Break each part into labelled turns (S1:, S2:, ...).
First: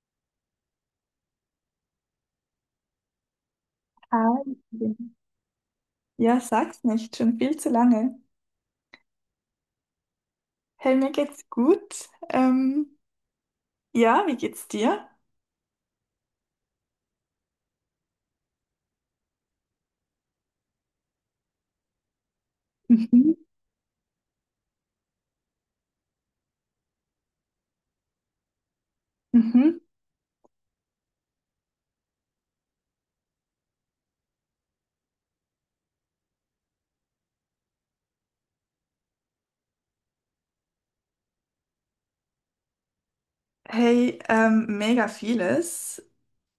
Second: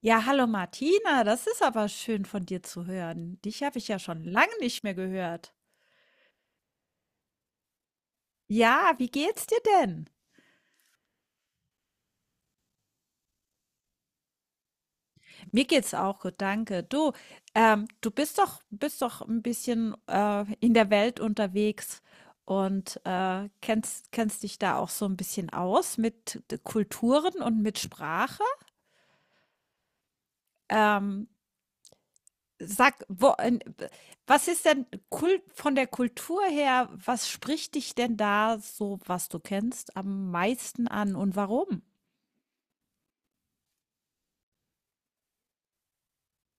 S1: Ja, hallo Martina, das ist aber schön von dir zu hören. Dich habe ich ja schon lange
S2: Hi.
S1: nicht
S2: Ja,
S1: mehr gehört.
S2: Ja, sag's nicht, schon viel zu lange.
S1: Ja, wie geht's dir denn?
S2: Hey, mir geht's gut. Ja, wie geht's dir?
S1: Mir geht's auch gut, danke. Du, du bist doch ein bisschen in der Welt unterwegs und
S2: Mhm.
S1: kennst, kennst dich da auch so ein bisschen aus mit Kulturen und mit Sprache.
S2: Mhm.
S1: Ähm, Sag, wo, en was ist denn Kul von der Kultur her, was spricht dich denn da so, was du kennst, am meisten an und warum?
S2: Hey, mega vieles.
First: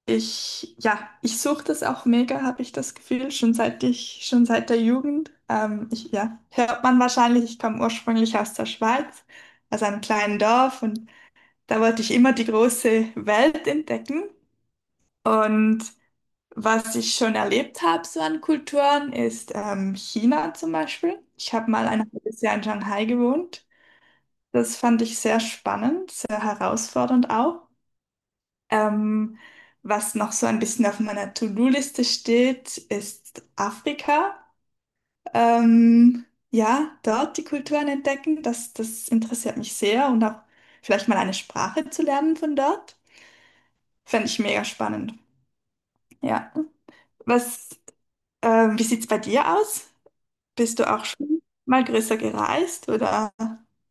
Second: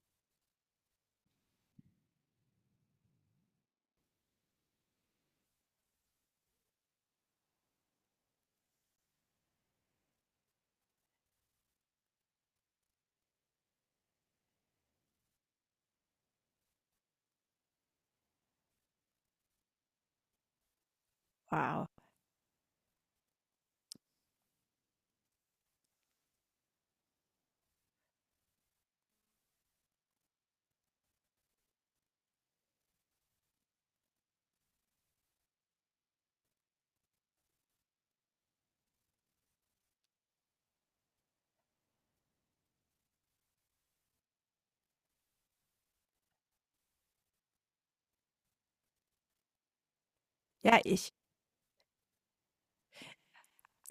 S2: Ich suche das auch mega, habe ich das Gefühl, schon seit der Jugend. Ja, hört man wahrscheinlich, ich komme ursprünglich aus der Schweiz, aus einem kleinen Dorf, und da wollte ich immer die große Welt entdecken. Und was ich schon erlebt habe, so an Kulturen, ist China zum Beispiel. Ich habe mal
S1: Wow.
S2: ein halbes Jahr in Shanghai gewohnt. Das fand ich sehr spannend, sehr herausfordernd auch. Ähm, was noch so ein bisschen auf meiner To-Do-Liste steht, ist Afrika. Ähm, ja, dort die Kulturen entdecken, das interessiert mich sehr, und auch vielleicht mal eine Sprache zu lernen von dort. Fände ich mega spannend. Ja. Was, wie sieht's bei dir aus? Bist
S1: Ja,
S2: du auch
S1: ich
S2: schon mal größer gereist oder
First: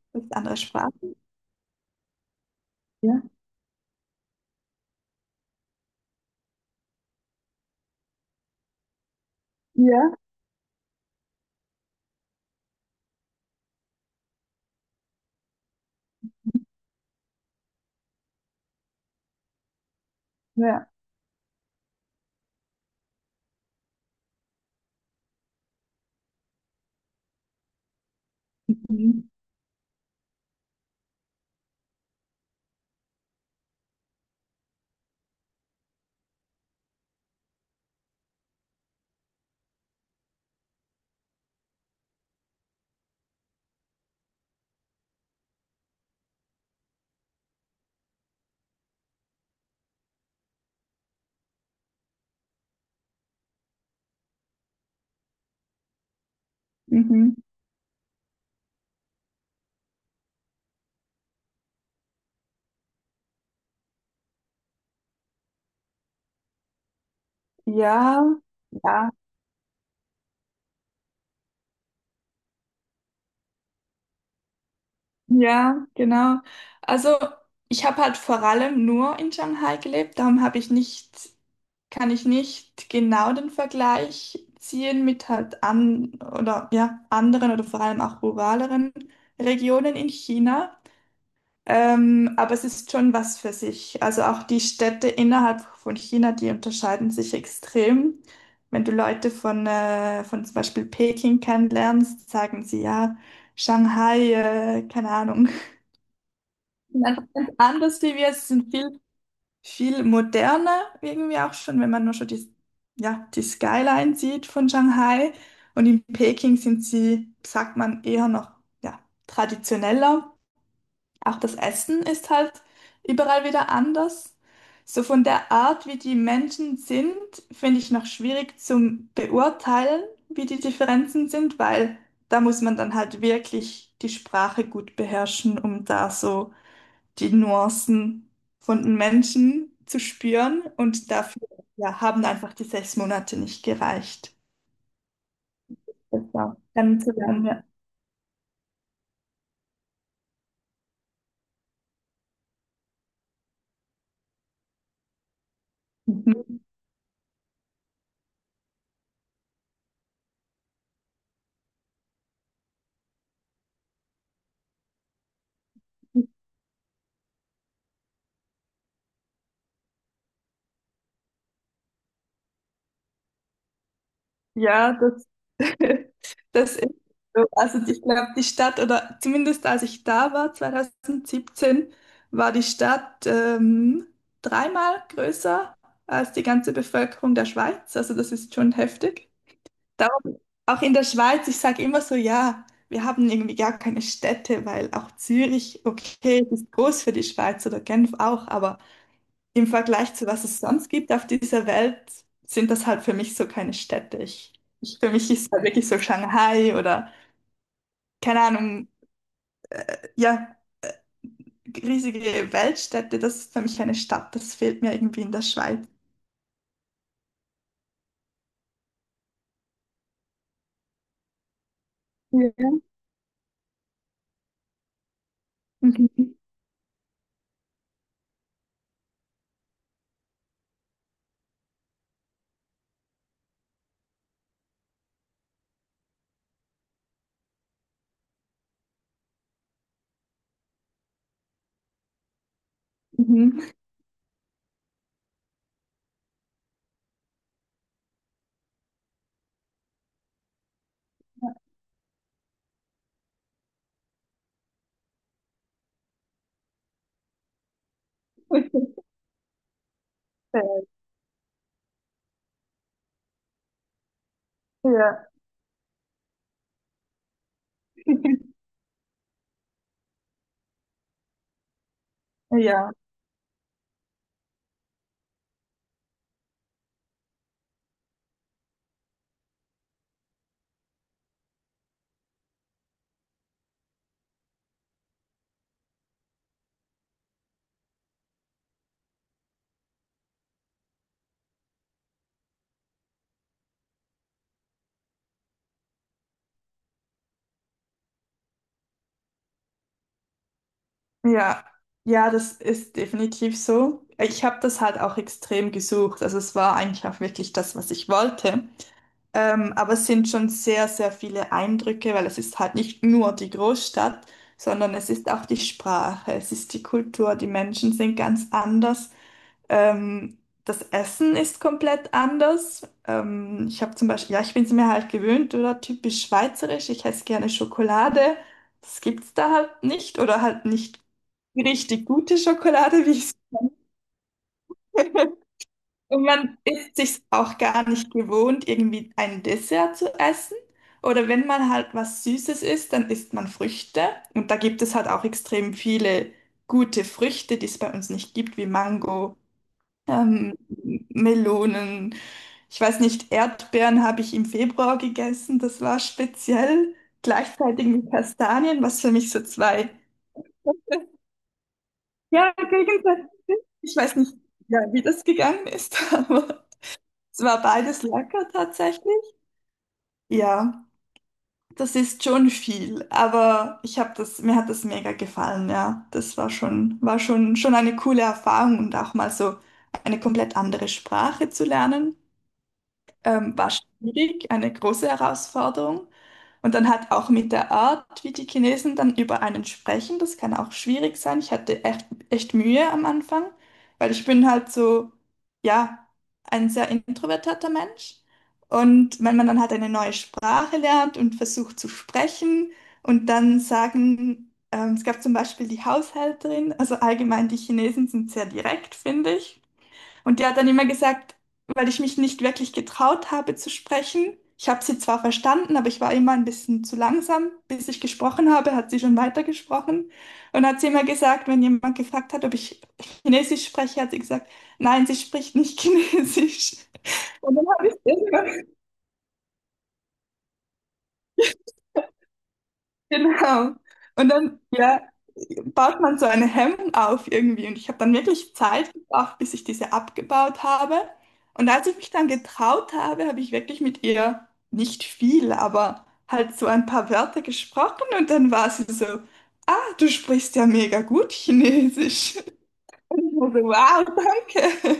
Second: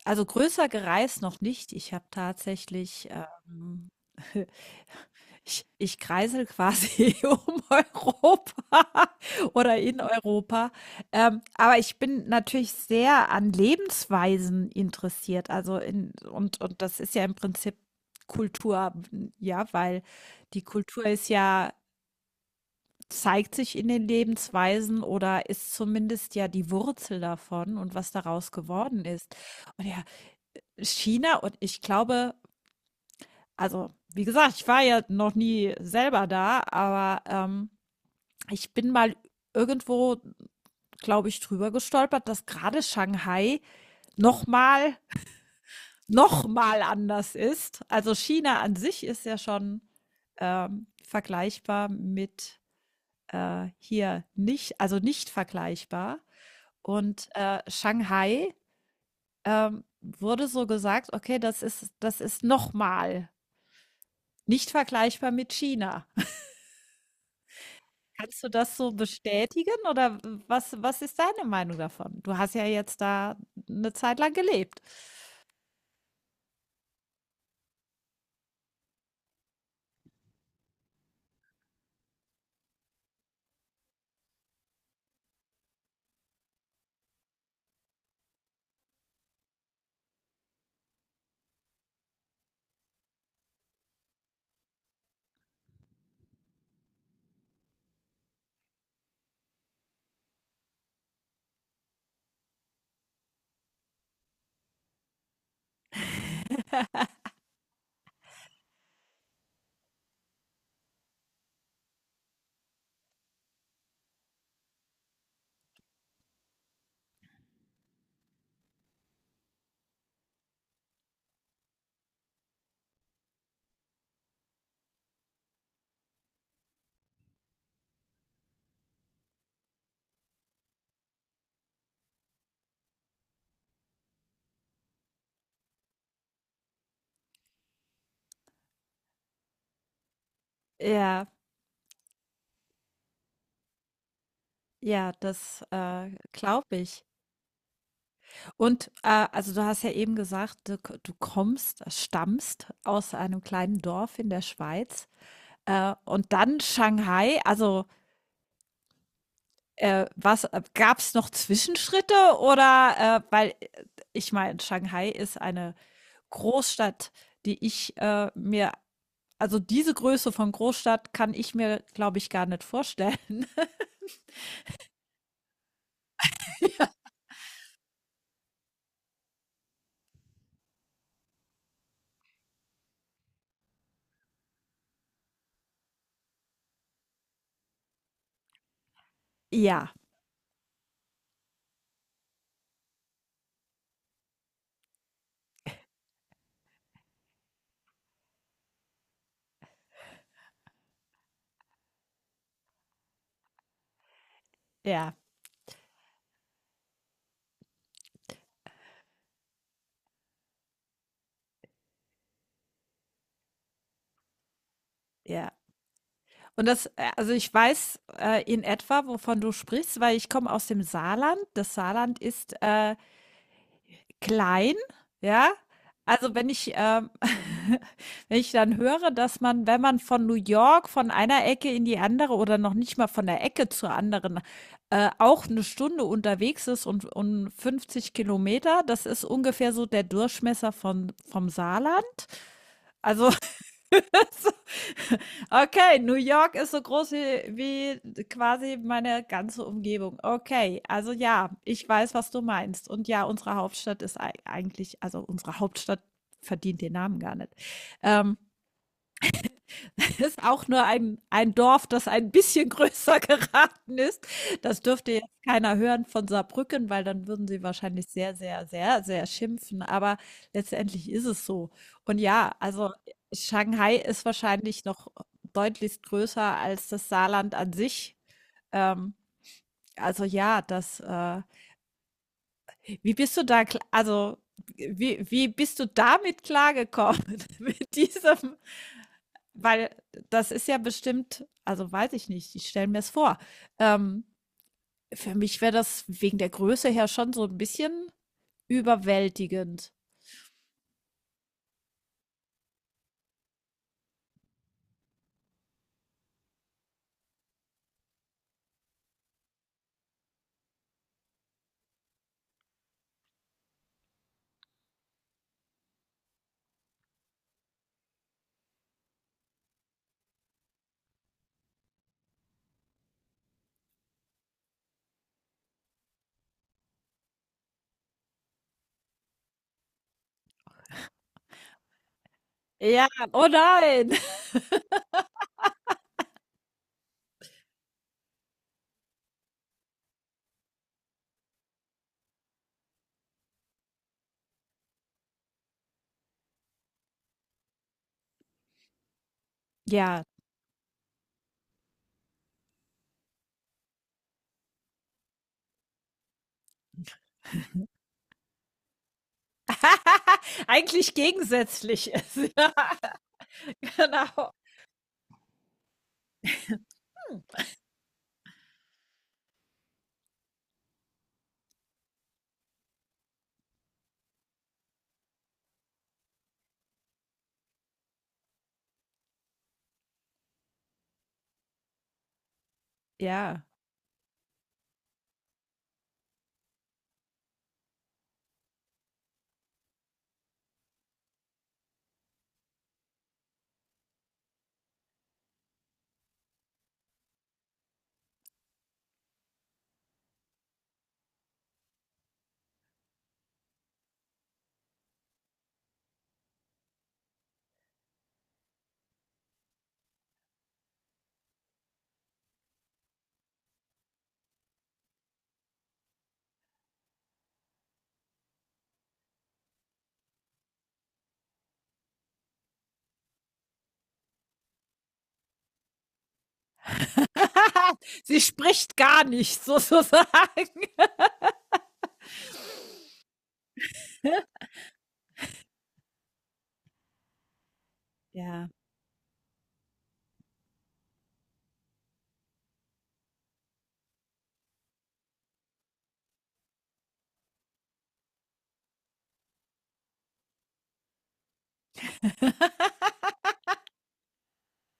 S1: also
S2: mit anderer
S1: größer
S2: Sprache?
S1: gereist noch nicht. Ich habe tatsächlich,
S2: Ja,
S1: Ich kreisel quasi um Europa oder in
S2: ja,
S1: Europa. Aber ich bin natürlich sehr an Lebensweisen interessiert. Also in, und das ist ja im Prinzip Kultur, ja, weil die
S2: ja.
S1: Kultur ist ja, zeigt sich in den Lebensweisen oder ist zumindest ja die Wurzel davon und was daraus geworden
S2: Mhm.
S1: ist. Und ja, China und ich glaube, also wie gesagt, ich war ja noch nie selber da, aber ich bin mal irgendwo, glaube ich, drüber gestolpert, dass gerade Shanghai noch mal, noch mal anders ist. Also China an sich ist ja schon vergleichbar mit hier nicht, also nicht vergleichbar. Und
S2: Mhm.
S1: Shanghai wurde so gesagt, okay, das ist noch mal nicht vergleichbar mit China.
S2: Ja,
S1: Kannst du das so
S2: ja,
S1: bestätigen oder was was ist deine Meinung davon? Du hast ja jetzt da eine Zeit lang gelebt.
S2: ja, genau. Also ich habe halt vor allem nur in Shanghai gelebt, darum habe ich nicht, kann ich nicht genau den Vergleich ziehen mit halt an oder ja, anderen oder vor allem auch ruraleren Regionen in China. Aber es ist schon was für sich. Also auch die Städte innerhalb von China, die unterscheiden sich extrem. Wenn du Leute von zum Beispiel Peking kennenlernst, sagen sie ja, Shanghai, keine Ahnung. Sind einfach ganz anders wie wir. Es sind viel, viel moderner irgendwie auch schon, wenn man nur schon ja, die Skyline sieht von Shanghai. Und in Peking sind sie, sagt man, eher noch ja, traditioneller. Auch das Essen ist halt überall wieder anders. So von der Art, wie die Menschen sind, finde ich noch schwierig zum Beurteilen, wie die Differenzen sind, weil da muss man dann halt wirklich die Sprache gut beherrschen, um da so die Nuancen von den Menschen zu spüren. Und
S1: Ja,
S2: dafür, ja, haben einfach die 6 Monate nicht gereicht.
S1: ja, das,
S2: Das war
S1: glaube
S2: dann
S1: ich.
S2: ja.
S1: Und, also, du hast ja eben gesagt, du kommst stammst aus einem kleinen Dorf in der Schweiz, und
S2: Mhm.
S1: dann Shanghai. Also, was gab es noch Zwischenschritte oder, weil, ich meine, Shanghai ist eine Großstadt, die ich, mir also, diese Größe von Großstadt kann ich mir, glaube ich, gar nicht vorstellen.
S2: Ja, das, das
S1: Ja.
S2: ist so. Also ich glaube, die Stadt, oder zumindest als ich da war, 2017, war die Stadt 3-mal größer als die ganze Bevölkerung der Schweiz. Also das ist schon heftig.
S1: Ja,
S2: Darum, auch in der Schweiz, ich sage immer so, ja, wir haben irgendwie gar keine Städte, weil auch Zürich, okay, ist groß für die Schweiz oder Genf auch, aber im Vergleich zu was es sonst gibt auf dieser Welt, sind das halt für mich so keine Städte. Für
S1: ja,
S2: mich ist halt wirklich so Shanghai oder, keine Ahnung, ja, riesige Weltstädte, das ist für mich keine Stadt. Das fehlt mir irgendwie in der
S1: ja.
S2: Schweiz.
S1: Und das also, ich weiß, in etwa, wovon du sprichst, weil ich komme aus dem Saarland. Das Saarland ist,
S2: Ja.
S1: klein, ja? Also,
S2: Mhm.
S1: wenn ich wenn ich dann höre, dass man, wenn man von New York von einer Ecke in die andere oder noch nicht mal von der Ecke zur anderen, auch eine Stunde unterwegs ist und 50 Kilometer, das ist ungefähr so der Durchmesser von vom Saarland. Also,
S2: Mhm.
S1: okay, New York ist so groß wie, wie quasi meine ganze Umgebung. Okay, also ja, ich weiß, was du meinst. Und ja, unsere Hauptstadt ist eigentlich, also unsere Hauptstadt verdient den Namen gar nicht. Ähm, ist auch nur ein Dorf, das ein bisschen größer geraten ist. Das dürfte
S2: Ja.
S1: jetzt keiner hören von Saarbrücken, weil dann würden sie wahrscheinlich sehr, sehr, sehr, sehr schimpfen. Aber letztendlich ist es so. Und ja, also
S2: Ja,
S1: Shanghai ist wahrscheinlich noch deutlich größer als das Saarland an sich. Ähm, also ja, das, wie bist du da, also wie, wie bist du damit klargekommen mit diesem? Weil das ist ja bestimmt, also weiß ich nicht, ich stelle mir es vor. Ähm, für mich wäre das wegen der Größe her schon so ein bisschen überwältigend.
S2: ja, ja, das ist definitiv so. Ich habe das halt auch extrem gesucht. Also es war eigentlich auch wirklich das, was ich wollte. Aber es sind schon sehr, sehr viele Eindrücke, weil es ist halt nicht nur die Großstadt, sondern es ist auch die Sprache, es ist die Kultur, die Menschen sind ganz anders. Ähm, das Essen ist komplett anders. Ich habe zum Beispiel, ja, ich bin es mir halt gewöhnt, oder typisch schweizerisch, ich esse gerne Schokolade. Das gibt's da halt nicht, oder halt nicht richtig gute Schokolade,
S1: Ja,
S2: wie ich
S1: oh nein.
S2: es. Und man ist sich auch gar nicht gewohnt, irgendwie ein Dessert zu essen. Oder wenn man halt was Süßes isst, dann isst man Früchte. Und da gibt es halt auch extrem viele gute Früchte, die es bei uns nicht gibt, wie Mango,
S1: Ja,
S2: ähm, Melonen. Ich weiß nicht, Erdbeeren habe ich im Februar gegessen, das war speziell. Gleichzeitig mit Kastanien, was für mich so zwei.
S1: eigentlich gegensätzlich ist.
S2: Ja,
S1: Ja,
S2: gegenseitig. Ich weiß nicht,
S1: genau.
S2: ja, wie das gegangen ist, aber. Es war beides lecker tatsächlich. Ja, das ist schon viel, aber ich habe das, mir hat das mega gefallen, ja. Das war schon, schon eine coole Erfahrung, und auch mal so eine komplett andere Sprache zu lernen,
S1: Ja,
S2: war schwierig, eine große Herausforderung. Und dann hat auch mit der Art, wie die Chinesen dann über einen sprechen, das kann auch schwierig sein. Ich hatte echt, echt Mühe am Anfang, weil ich bin halt so, ja, ein sehr introvertierter Mensch. Und wenn man dann halt eine neue Sprache lernt und versucht zu sprechen und dann sagen, es gab zum Beispiel die Haushälterin, also allgemein die Chinesen sind sehr direkt, finde ich. Und die hat dann immer gesagt, weil ich mich nicht wirklich getraut habe zu sprechen. Ich habe sie zwar verstanden, aber ich war immer ein bisschen zu langsam. Bis ich gesprochen habe, hat sie schon weitergesprochen. Und hat sie immer gesagt, wenn jemand gefragt hat, ob ich Chinesisch spreche, hat sie gesagt, nein, sie spricht nicht Chinesisch. Und dann habe ich es
S1: sie
S2: irgendwann.
S1: spricht gar nicht, sozusagen.
S2: Genau. Und dann, ja, baut man so eine Hemmung auf irgendwie. Und ich habe dann wirklich
S1: Ja.
S2: Zeit gebraucht, bis ich diese abgebaut habe. Und als ich mich dann getraut habe, habe ich wirklich mit ihr nicht viel, aber halt so ein paar Wörter gesprochen. Und dann war sie so, ah, du sprichst ja mega gut Chinesisch. Und ich war so, wow, danke.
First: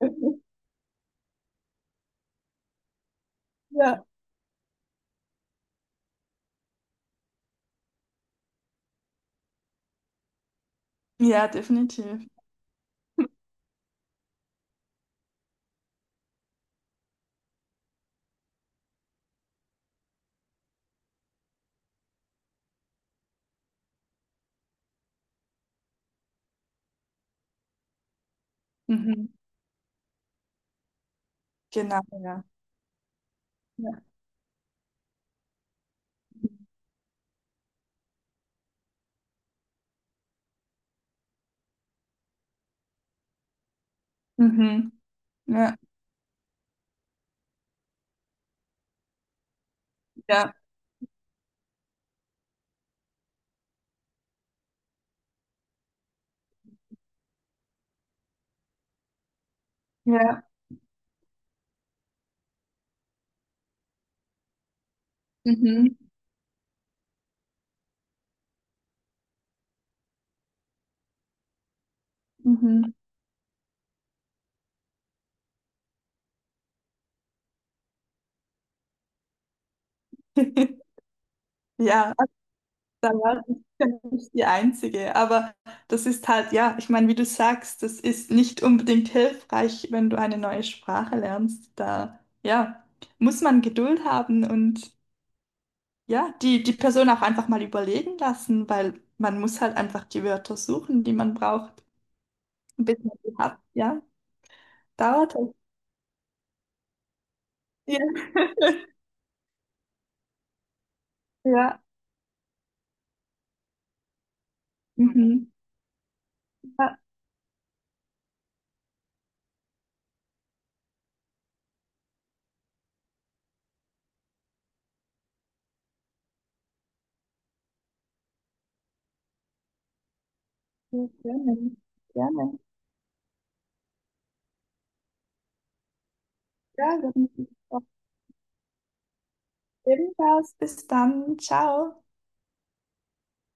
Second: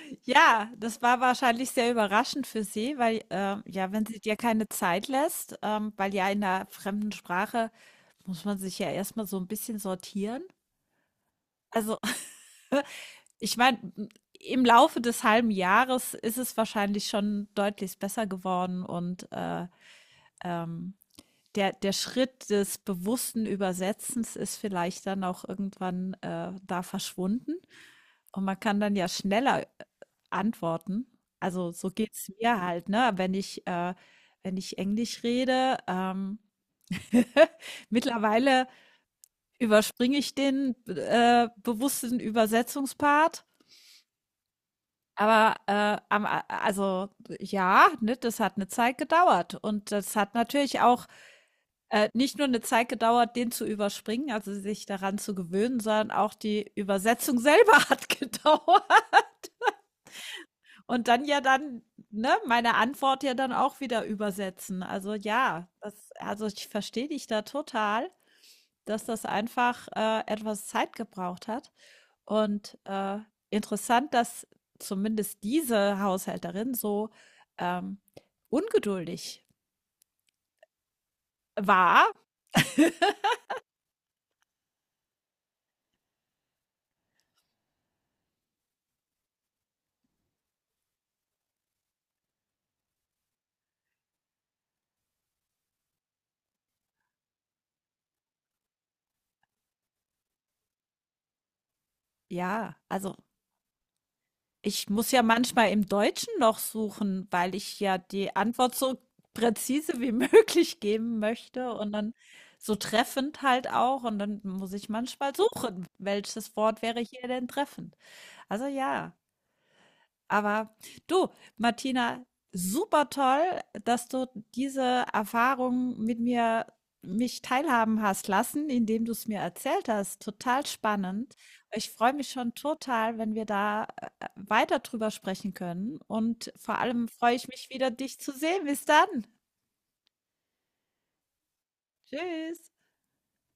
S1: Ja, das war wahrscheinlich sehr überraschend für sie, weil, ja,
S2: Ja.
S1: wenn sie dir keine Zeit lässt, weil ja in 'ner fremden Sprache muss man sich ja erst mal so ein bisschen sortieren.
S2: Ja,
S1: Also,
S2: definitiv.
S1: ich meine, im Laufe des halben Jahres ist es wahrscheinlich schon deutlich besser geworden und, ähm, der Schritt des bewussten Übersetzens ist vielleicht dann auch irgendwann, da verschwunden. Und man kann dann ja
S2: Mhm.
S1: schneller antworten. Also, so
S2: Genau,
S1: geht's
S2: ja.
S1: mir halt, ne? Wenn ich
S2: Ja.
S1: wenn ich Englisch rede, mittlerweile überspringe ich den bewussten Übersetzungspart.
S2: Mhm.
S1: Aber
S2: Ja,
S1: also ja, ne, das hat eine Zeit gedauert. Und das hat
S2: ja,
S1: natürlich auch nicht nur eine Zeit gedauert, den zu überspringen, also sich daran zu gewöhnen, sondern auch die Übersetzung selber hat gedauert.
S2: ja.
S1: Und dann ja dann, ne, meine Antwort ja dann auch wieder übersetzen. Also ja,
S2: Mhm.
S1: das also ich verstehe dich da total, dass das einfach, etwas Zeit gebraucht hat. Und,
S2: Mhm.
S1: interessant, dass zumindest diese Haushälterin so, ähm, ungeduldig war.
S2: Ja, da war ich ja nicht die Einzige. Aber das ist halt, ja, ich meine, wie du sagst, das ist nicht unbedingt hilfreich, wenn du eine neue Sprache lernst. Da, ja, muss man Geduld haben und ja, die Person auch einfach mal überlegen lassen, weil man muss halt einfach die Wörter suchen, die man braucht,
S1: Ja,
S2: bis
S1: also
S2: man sie hat. Ja,
S1: ich muss ja
S2: dauert halt.
S1: manchmal im Deutschen noch suchen, weil ich ja
S2: Ja,
S1: die Antwort so präzise wie möglich geben möchte
S2: ja.
S1: und dann so treffend halt auch. Und dann muss ich manchmal
S2: Mhm.
S1: suchen, welches Wort
S2: Ja,
S1: wäre hier denn treffend. Also ja. Aber du, Martina, super toll, dass du diese Erfahrung mit mir mich teilhaben hast lassen, indem du es mir erzählt hast. Total
S2: sehr
S1: spannend.
S2: gerne.
S1: Ich freue mich schon
S2: Gerne.
S1: total, wenn wir da weiter drüber sprechen können. Und vor
S2: Ja,
S1: allem
S2: dann
S1: freue ich mich wieder, dich zu sehen. Bis dann.
S2: ebenfalls. Bis dann. Ciao.
S1: Tschüss.